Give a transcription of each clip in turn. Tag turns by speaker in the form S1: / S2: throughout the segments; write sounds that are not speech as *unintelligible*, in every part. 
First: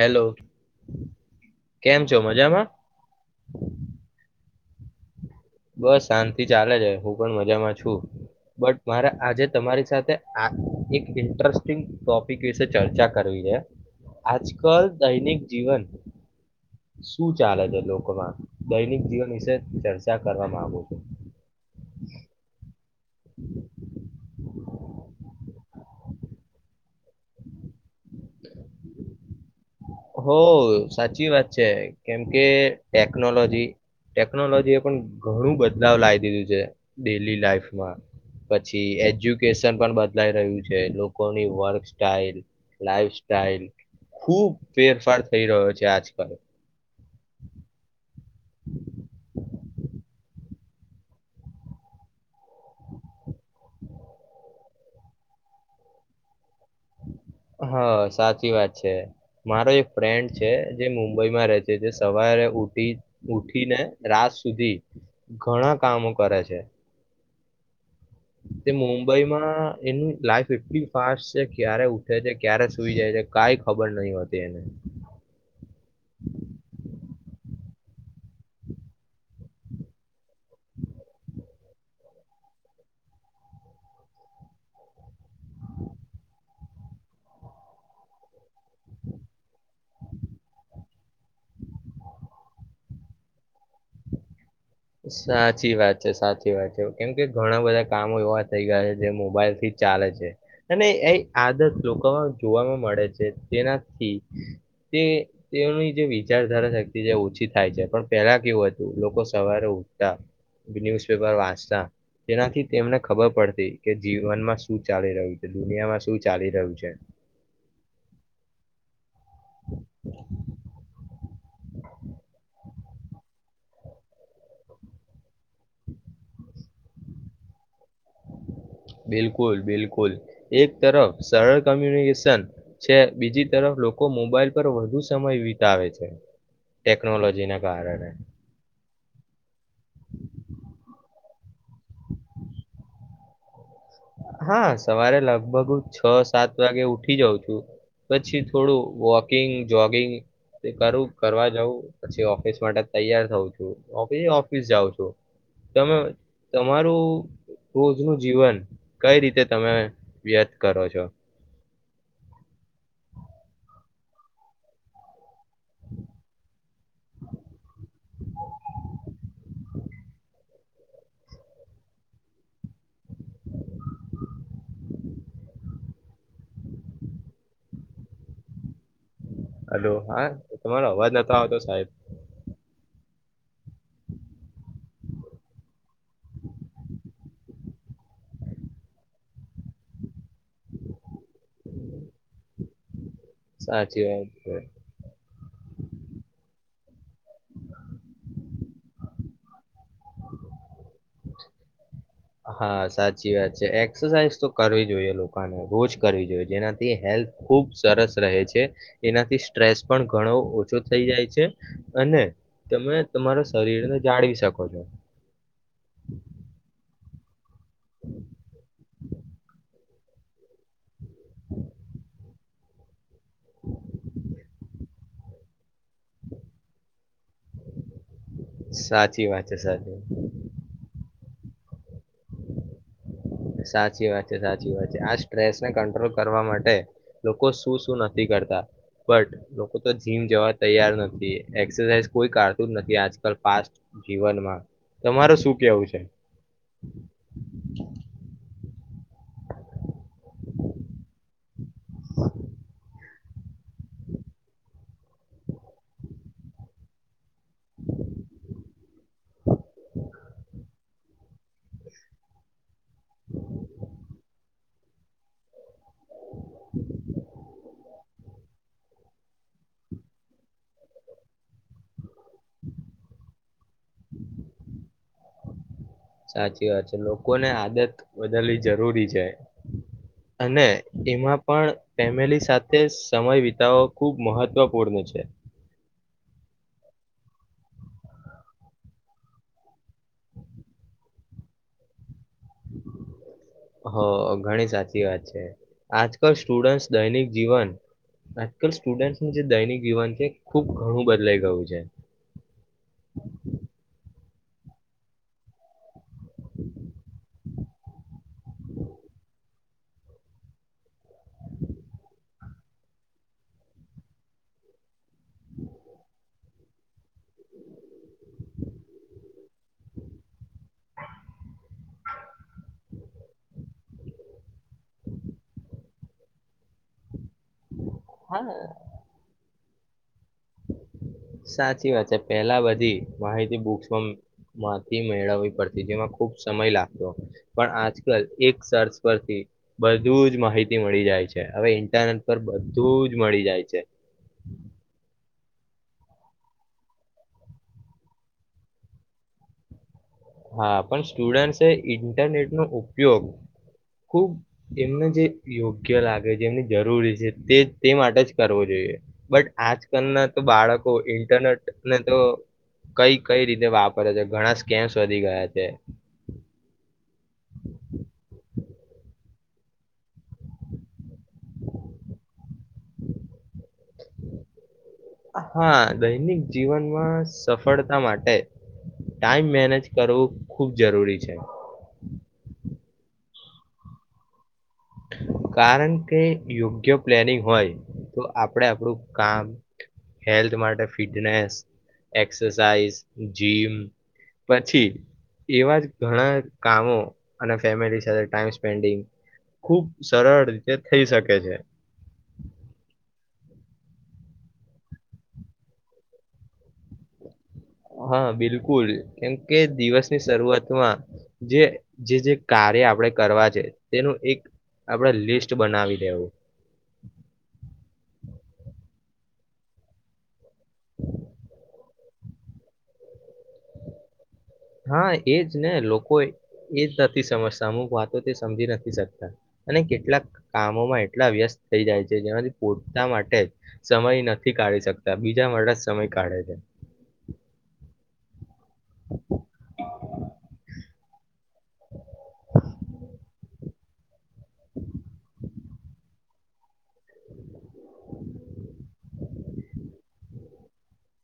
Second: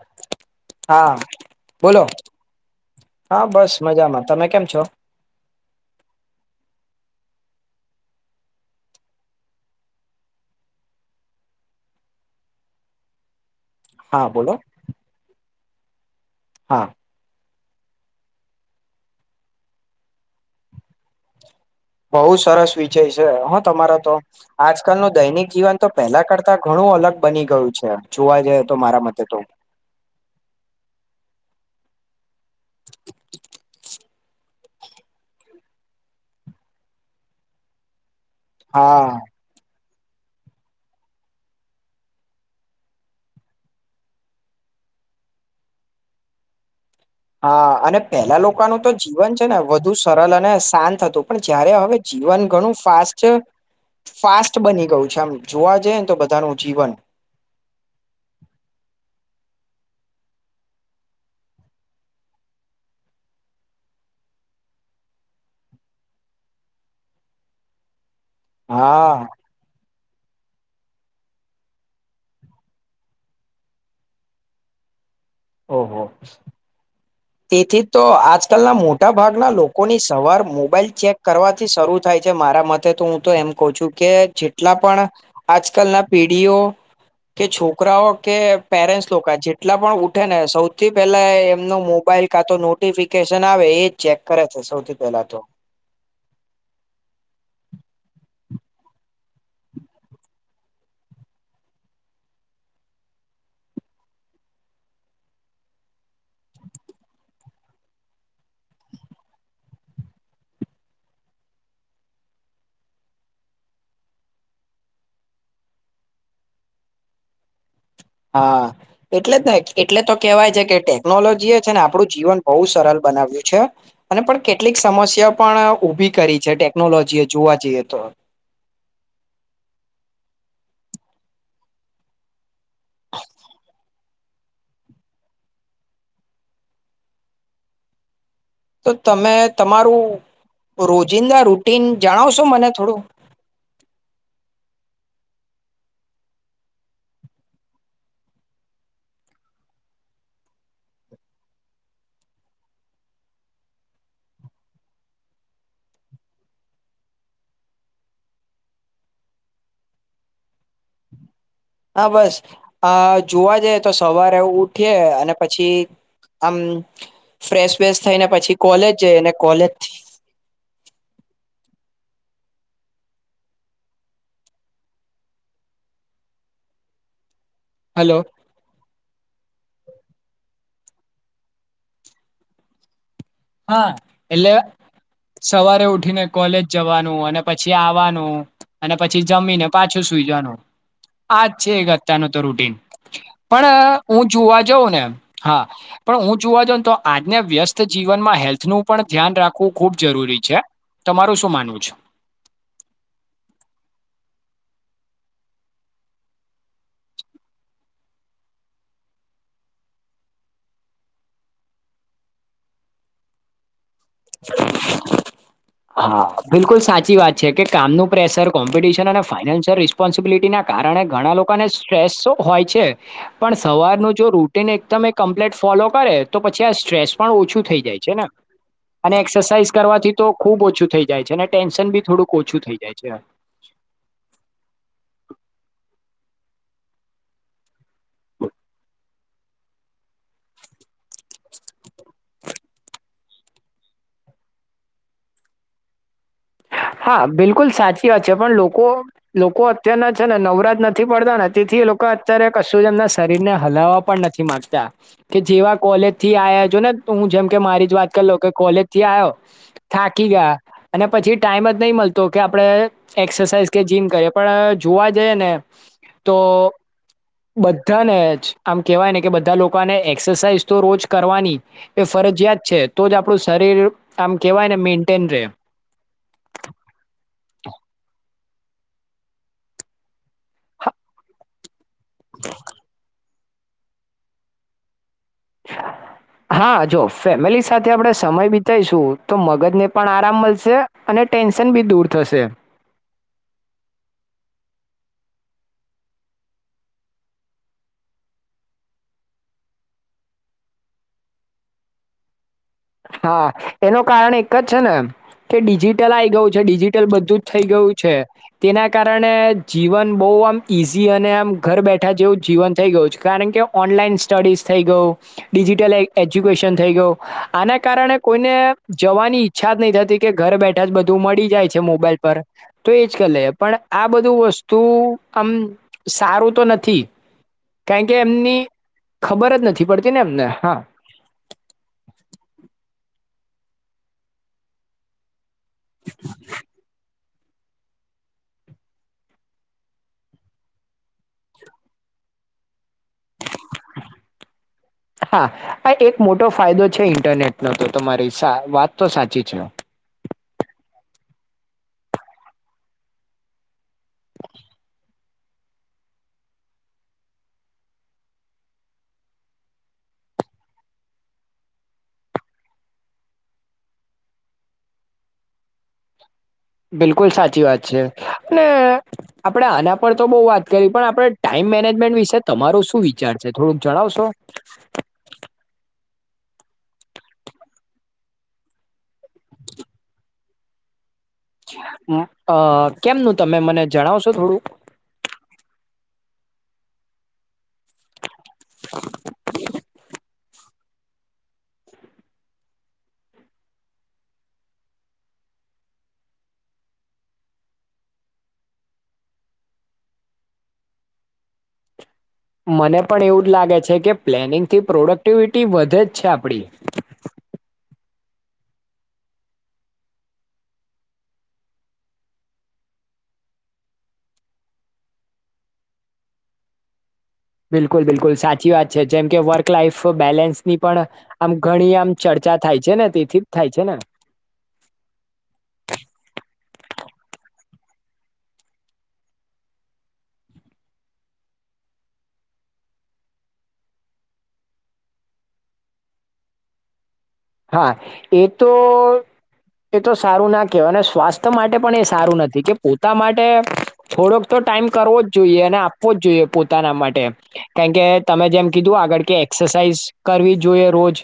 S1: Hello
S2: હા
S1: કેમ
S2: બોલો,
S1: છો મજામાં
S2: હા બસ મજામાં. તમે કેમ છો
S1: બસ શાંતિ ચાલે છે. હું પણ મજામાં છુ. બટ મારે આજે તમારી સાથે આ એક ઇન્ટરેસ્ટિંગ ટોપિક વિશે ચર્ચા કરવી છે.
S2: હા
S1: આજ
S2: બોલો
S1: કલ દૈનિક જીવન
S2: હા
S1: શું છ ચાલે છે લોકોમાં. દૈનિક જીવન વિશે ચ ચા કરવા માંગુ છું.
S2: બહુ સરસ વી જય છે, હા તમારા તો આજકાલનું દૈનિક જીવન તો પહેલા કરતા ઘણું અલગ બની ગયું છે. જોવા જઈએ તો મારા મતે તો
S1: હો સાચી વાત છે. કેમ કે કે ટેકનોલોજી ટેકનોલોજી એ પણ ઘણું બદલાવ લાવી દીધું છે. ડેલી લાઈફમાં પછી
S2: હા
S1: એજ્યુકેશન પણ બ દલાઈ રહ્યું છે. લોકોની વર્ક સાઈલ, લાઈફ સાઈલ, ખુબ ફેરફાર થઈ રહ્યો છે આજકાલ.
S2: હા અને પેલા લોકોનું તો જીવન છે, ને વધુ સરળ અને શાંત હતું. પણ જયારે હવે જીવન ઘણું ફાસ્ટ છે ફાસ્ટ બની ગયું છે. આમ જોવા જઈએ ને તો બધાનું જીવન
S1: હા સાચી વાત છે. મારો એક ફ્રેન્ડ છે, જે મુંબઈમાં રહે છે. જે સવારે ઉઠી ઉઠીને રાત સુધી ઘણા કામો કરે છે. તે
S2: હા
S1: મુંબઈમાં એનું લાઈફ એટલી ફાસ્ટ છે. ક્યારે ઉઠે છે, ક્યારે સુઈ જાય છે, કઈ ખબર નહી હોતી એને.
S2: ઓહો તેથી તો આજકાલના મોટા ભાગના લોકોની સવાર, મોબાઈલ ચેક કરવાથી શરૂ થાય છે. મારા મતે તો હું તો એમ કહ છું કે, જેટલા પણ આજકાલના પીઢીઓ, કે છોકરાઓ, કે પેરેન્ટ્સ લોકો, જેટલા પણ ઉઠે ને સૌથી પહેલા એમનો મો મોબાઈલ કાતો નોટિફિકેશન આવે, એ જ ચેક કરે. છે સૌથી પહેલા તો
S1: સાચી વાત છે. સાચી વાત છે. કેમ કે ઘણા બધા કામો એવા થઈ ગયા છે. જે મોબાઈલ થી ચાલે છે. અને એ આદત લોકોમાં જોવાવામાં મળે છે. તેનાથી તે તેની જે વિચારધારા શક્તિ છે, ઓછી થાય છે. પણ પહેલા કેવું હતું લોકો સવારે ઉઠતા ન્યુઝપેપર વાંચતા તેનાથી તેમને ખબર પડતી કે જીવનમાં શું ચાલી રહ્યું છે દુનિયામાં શું ચાલી રહ્યું છે.
S2: હા એટલે એટલે તો કેહેવાય છે કે ટેકનોલોજી એ છે ને આપણું જીવન બહુ સરળ બનાવ્યું છે અને પણ કેટલીક સમસ્યા પણ ઉઊભી કરી છે ટેકનોલોજી એ જોવા જઈએ. તો
S1: બિલકુલ બિલકુલ. એક તરફ સરળ કમ્યુનિકેશન છે બીજી તરફ લોકો મોબાઈલ પર વધુ સમય વિતાવે છે ટેકનોલોજીને કારણે
S2: તો તમે તમારું રોજિંદા રૂટીન જણાવશો મને થોડું.
S1: હા સવારે લગભગ છ સાત વાગે ઉઠી જાઉં છું પછી થોડું વોકિંગ જોગિંગ કરું કરવા જઉં પછી ઓફિસ માટે તૈયાર થઉ છું ઓફિસ જાઉં છું તમે તમારું રોજનું જીવન કઈ રીતે તમે વ્યથ કરો છો.
S2: હા બસ આ જોવા જઈ તો સવારે એું ઉઠીએ અને પછી આમ ફ્રેશ વેશ થઈને પછી કોલેજ જઈ કોલેજ હલો *unintelligible*
S1: હલો હા એ તમારો અવાજ ન આવતો સાહેબ.
S2: હા એટલે સવારે ઉઠીને કોલેજ જવાનું અને પછી આવવાનું અને પછી જમીને પાછું સુઈ જવાનું આજ છે એક અત્યારનું તો રૂટીન પણ
S1: સાચી
S2: હું
S1: વાત છે
S2: જોવા જાઉં ને હા પણ હું જોવા જ ને તો આજના વ્યસ્ત જીવ જીનમાં હેલ્થ નું પણ ધ્યાન રાખવું ખુબ જરૂરી છે તમારું શું માનવું છે.
S1: હા સાચી વાત છે એક્સરસાઇઝ તો કરવી જોઈએ લોકોને રોજ કરવી જોઈએ જેનાથી હેલ્થ ખુબ સરસ રહે છે એનાથી સ્ટ્રેસ પણ ઘણો ઓછો થઈ જાય છે અને તમે તમારા શરીરને જાળવી શકો છો
S2: હા બિલકુલ સાચી વા *unintelligible* છે કે કામ નનું પ્રેેશર કોમ્પિટિશન અને ફાનાન્શયલ સ્સ્પોન્સબિટીના કારણે ઘણા લોકોને સ્ટ્રેસ હોય છે. પણ સવારનું જો રૂટન એકદમ કમ્પ્લીટ ફોલો કરે તો પછી આ સ્ટ્રેસ પણ ઓછું થઈ જાય છે ને અને
S1: સાચી વાત છે
S2: એક્સરસાઇઝ
S1: સાચી
S2: કરવાથી તો ખુબ ઓછું થઇ જ જાય છે અને ટેન્શન બી થોડું ઓછું થઈ જાય છે.
S1: સાચી વાત છે સાચી વાત છે આ સ્ટ્રેસ ને કંટ્રોલ કરવા માટે લોકો શું શું નથી કરતા બટ લોકો તો જીમ જવા તૈયાર નથી એક્સરસાઇઝ કોઈ કરતું જ નથી આજકાલ પા જીવનમાં તમાર શું કેવું છે.
S2: હા બિલકુલ સાચી વાત છે પણ લોકો લોકો લોકો અત્યારના છે ને નવરાત નથી પડતા ને થી લોકો અત્યારે કશુ શરીર ને હલાવા પણ નથી માંગતા કે જેવા કોલેજ થી આવ્યા છો ને હું જેમ કે મારી જ વાત કરીલો કે કોલેજ થી આવ્યો થાકી ગયા અને પછી ટાઈમ જ નહી મળતો કે આપડણે એક્સરસાઇઝ કે જીમ કરીએ પણ જોવા જઈએ ને તો બધાને જ આમ કહેવાય ને કે બધા લોકોને એક્સરસાાઈઝ તો રોજ કરવાની એ ફરજિયાત છે તો જ આપણું શરીર આમ કહેવાય ને મેન્ટેન રહે.
S1: સાચી વાત છે લોકોને આદત વધદલવી જરૂરી છે અને એમાં પણ ફેમિલી સાથે સમય વિ ઓ ખૂબ મહત્વપૂર્ણ છે.
S2: હા જો ફેમિલી સાથે આપણે સમય બિતાઈશું તો મગજને પણ આરામ મળશે અને ટેન્શન બી દૂર થશે.
S1: હ ઘણી સાચી વાત છે આજકાલ સ્ટુડન્ટસ દૈનિક જીવન આજકાલ સ્ટુડન્ટનું જે દૈનિક જીવન છે ખુબ ઘણું બદલાઈ ગયું છે.
S2: હા એનો કારણ એક જ છે ને કે ડિજિટલ આ ગયું છે ડિજિટલ બધું જ થઈ ગયું છે તેના કારણે જીવન બહુ આમ ઈઝી અને આમ ઘર બેઠા જેવું જીવન થઈ ગયું છે કારણ કે ઓનલાઈન સ્ટડીઝ થઈ ગયું ડિજિટલ એજ્યુકેશન થઈ ગયું આના કારણે કોઈને જવાની ઈચ્છા જ નહી થતી કે ઘરે બેઠા જ બધું મળી જાય છે મોબાઈલ પર તો એજ કર લે પણ આ બધું વસ્તુ આમ સારું તો નથી કારણ કે
S1: હા
S2: એમની ખબર જ નથી પડતી ને એમને હા
S1: સાચી વાત છે પેલા બધી માહિતી બુક્સમાં માંથી મેળવવી પડતી જેમાં ખુબ સમય લાગતો પણ આજકાલ એક સર્ચ પરથી બધું જ માહિતી મળી જાય છે હવે ઇન્ટરનેટ પર તું જ મળી જાય છે
S2: હા આ એક મોટો ફાયદો છે ઇન્ટરનેટનો તો તમારી વાત તો સાચી જ ન
S1: હા પણ સ્ટુડન્ટસે એ ઇન્ટરનેટ નો ઉપયોગ ખુબ એમને જે યોગ્ય લાગે જેમની જરૂરી છે તે તે માટે જ કરવો જોઈએ બટ આજકાલના તો બાળકો ઇન્ટરનેટને તો કઈ કઈ રીતે વાપરે છે ઘણા સ્કેમ્સ વધધી ગયા છે
S2: બિલકુલ સાચી વાત છે અને આપણે આના પર તો બહુ વાત કરી પણ આપણે ટાઈમ મેનેજમેન્ટ વિશે તમારોું શું વિચાર છે થોડુંક જણાવશો
S1: હા દૈનિક જીવનમાં સફળતા માટે ટાઈમ મેનેજ કરવું ખૂબ જરૂરી છે
S2: અ કેમનું તમે મને જણાવશો થોડું
S1: કારણ કે યોગ્ય પ્લેનિંગ હોય તો આપણે આપણું કામ હેલ્થ માટે ફિટનેસ એક્સરસાઇઝ જીમ પછી એવા જ ઘણા કામો અને ફેમિલી સાથે ટાઈમ સ્પેન્ડ ખુબ સરળ રીતે થઈ શકે છે
S2: મને પણ એવું જ લાગે છે કે પ્લેનિંગથી પ્રોડક્ટિવિટી વધે જ છે આપણી
S1: હા બિલકુલ કેમકે દિવસની શરૂઆતમાં જે જે કાર્ય આપડે કરવા છે તેનું એક આપડ લિસ્ટ બનાવી દેવું
S2: બિલકુલ બિલકુલ સાચી વાત છે જેમ કે વર્ક લાઈફ બેલેન્સની પણ આમ ઘણી આમ ચર્ચા થાય છે ને તેથી જ થાય છે ને
S1: હા એજ ને લોકો એ જ નથી સમજતા અમુક વાતો તે સમજી નથી શકતા અને કેટલાક કામોમાં એટલા વ્યસ્ત થઈ જાય છે જેમાંથી પોતા માટે સમય નથી કાઢી શકતા બીજા માટે જ સમય કાઢે છે
S2: *inaudible* તો એ તો સારું ના કહેય અને સ્વાસ્થ્ય માટે પણ એ સારું નથી કે પોતા માટે થોડોક તો ટાઈમ કરવો જ જોઈએ અને વો જ જોઈએ પોતાના માટે કારણ કે તમે જેમ કીધું આગળ કે એક એક્સરસાઇઝ કરવી જોઈએ રોજ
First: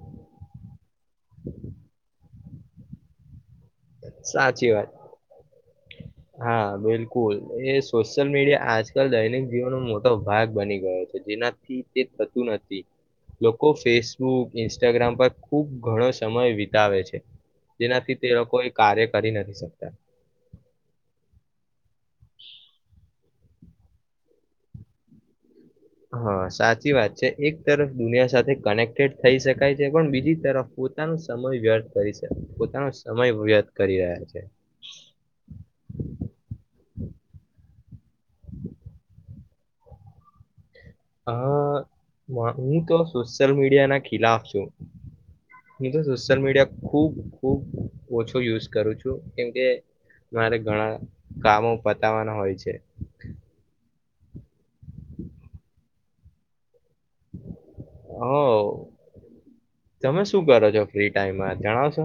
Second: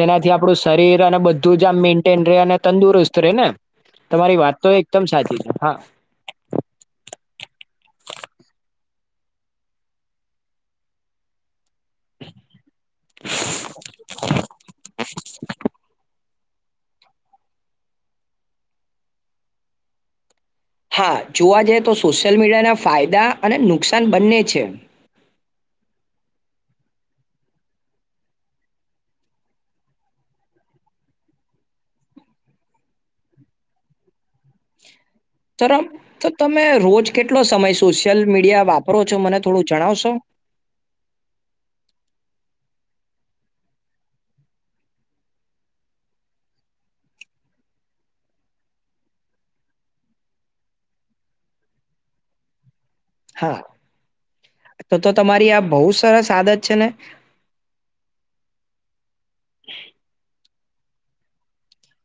S2: જેનાથી આપ આપણું શરીર અને બધું જ આમ મેન્ટેન રહે અને તંદુરસ્ત રહે ને તમારી વાત તો એકદમ સાચી છે હા
S1: હા બિલકુલ એ સોશિયલ મીડિયા આજકાલ દૈનિક જીવનનો મોટો ભાગ બની ગયો છે જેનાથી તે થતું નથી લોકો ફેસબુક ઇન્સ્ટાગ્રામ પર ખુબ ઘણો સમય આવે છે જેનાથી તે લોકો કાર્ય કરી નથી શકતા
S2: હા જોવા જઈ તો સોશિયલ મીડિયાના ફાયદા અને નુકસાન બંને છે
S1: હા સાચી વાત છે એક તરફ દુનિયા સાથે કનેક્ટેડ થઈ શકાય છે પણ બીજી તરફ પોતાનો સમય વ્યર્થ કરી પોતાનો સમય વ્યર્થ કરી રહ્યા છે
S2: ત તો તમે રોજ કેટલો સમય સોશિયલ મીડિયા વાપરો છો મને થોડું જણાવશો
S1: હ હું તો સોશિયલ મીડિયા ના ખિલાફ છું હું તો સોશિયલ મીડિયા ખુબ ખૂબ ઓછો યુઝ કરું છું કેમકે મારે ઘણા કામો પતાવાના હોય છે
S2: હા તો તો તમારી આ બહુ સરસ આદત છે ને
S1: હ તમે શું કરો છો ફ્રી ટાઈમમાં જણાવ છો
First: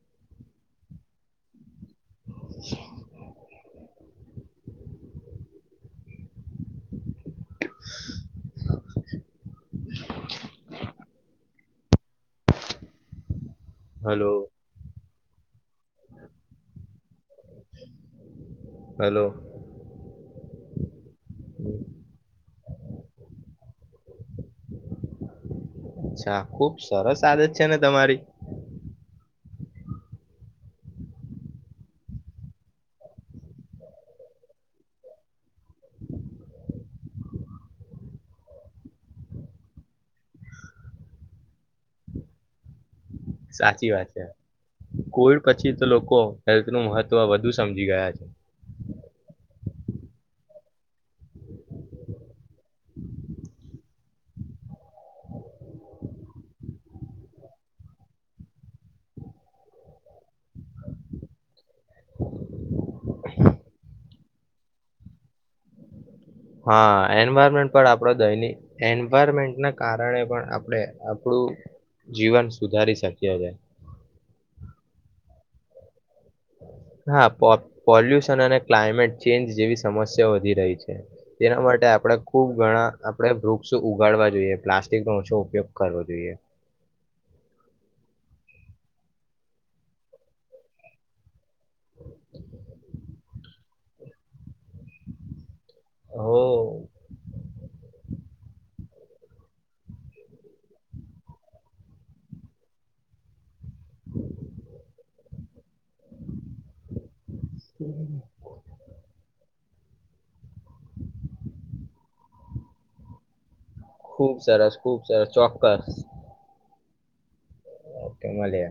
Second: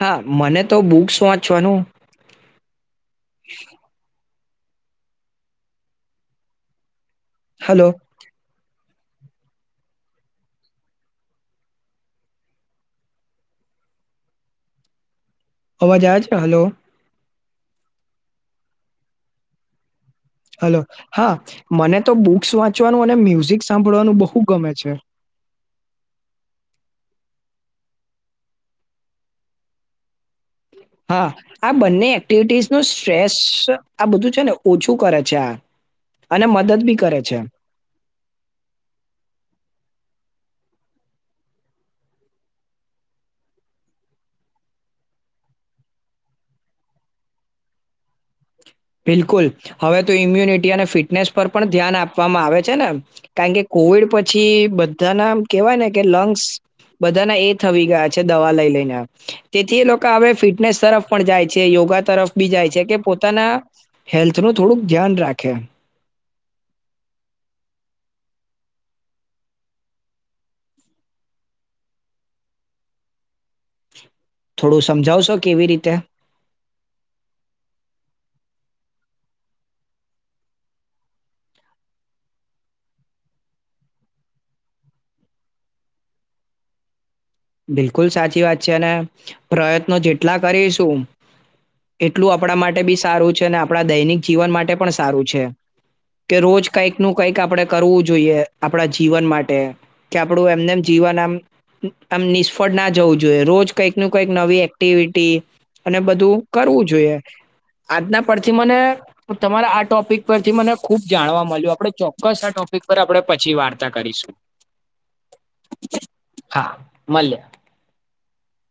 S2: હા, મને તો બુક્સ વાંચવાનું
S1: *unintelligible*
S2: હલો.
S1: *unintelligible* હલો.
S2: અવાજ આવે છે, હલો.
S1: હલો.
S2: હલો. હા, મને તો બુક્સ વાંચવાનું અને મ્યુઝિક સાંભળવાનું બહુ ગમે છે.
S1: અચ્છા ખુબ સરસ આદત છે ને તમારી.
S2: હા, આ બંને એક્ટિવિટીઝનુ સ્ટ્રેસ આ બધું છે ને ઓછું કરે છે આ અને મદદ બી કરે છે.
S1: સાચી વાત છે, કોવિડ પછી તો લોકો હેલ્થનું મહત્વ વધુ સમજી ગયા છે.
S2: બિલકુલ હવે તો ઈમ્યુનિટી અને ફિટનેસ પર પણ ધ્યાન આપવામાં આવે છે ને કારણ કે કોવિડ પછી બધાના કેહેવાય ને કે લંગ્સ બધાના એ થઈ ગયા છે દવા લઈ લઈને તેથી એ લોકા હવે ફિટનેસ તરફ પણ જાય છે યોગા તરફ બી જાય છે કે પોતાના હેલ્થનું થોડુંક ધ્યાન રાખે.
S1: હા, એન્વાયરમેન્ટ પણ આપડો દૈનિ એન્વાયરમેન્ટના કારણે પણ આપડે આપડુ જીવન સુધારી શકીએ છે.
S2: થોડું સમજાવશો કેવી રીતે.
S1: હા, પો પોલ્યુશન અને ક્લાયમેટ ચેન્જ જેવી સમસ્યાઓ વધી રહી છે, તેના માટે આપડે ખુબ ઘણા આપડે વૃક્ષો ઉગાડવા જોઈએ, પ્લાસ્ટિકનો ઓછો ઉપયોગ કરવો જોઈએ.
S2: બિલકુલ સાચી વાત છે, અને પ્રયત્નો જેટલા કરીશું એટલું આપણા માટે બી સારું છેને, આપણા દૈનિક જીવન માટે પણ સારું છે
S1: હો
S2: કે રોજ કંઈક નુ કંઈક આપણે કરવું જોઈએ, આપણા જીવન માટે કે આપણું એમનેમ જીવન આમ આમ નિષ્ફળ ના જવું જોઈએ, રોજ કંઈક નુ કઈક નવી એક્ટિવિટી અને બધું કરવું જોઈએ, આજના પરથી મને તમારા આટ ટોપિક પરથી મને ખૂબ જાણવા મળ્યું આપણે ચોક્કસ આ ટોપિક પર આપણે પછી વાર્તા
S1: ખુબ
S2: કરીશું
S1: સરસ ખુબ સરસ ચોક્કસ
S2: મલીએ.
S1: ઓકે મળીએ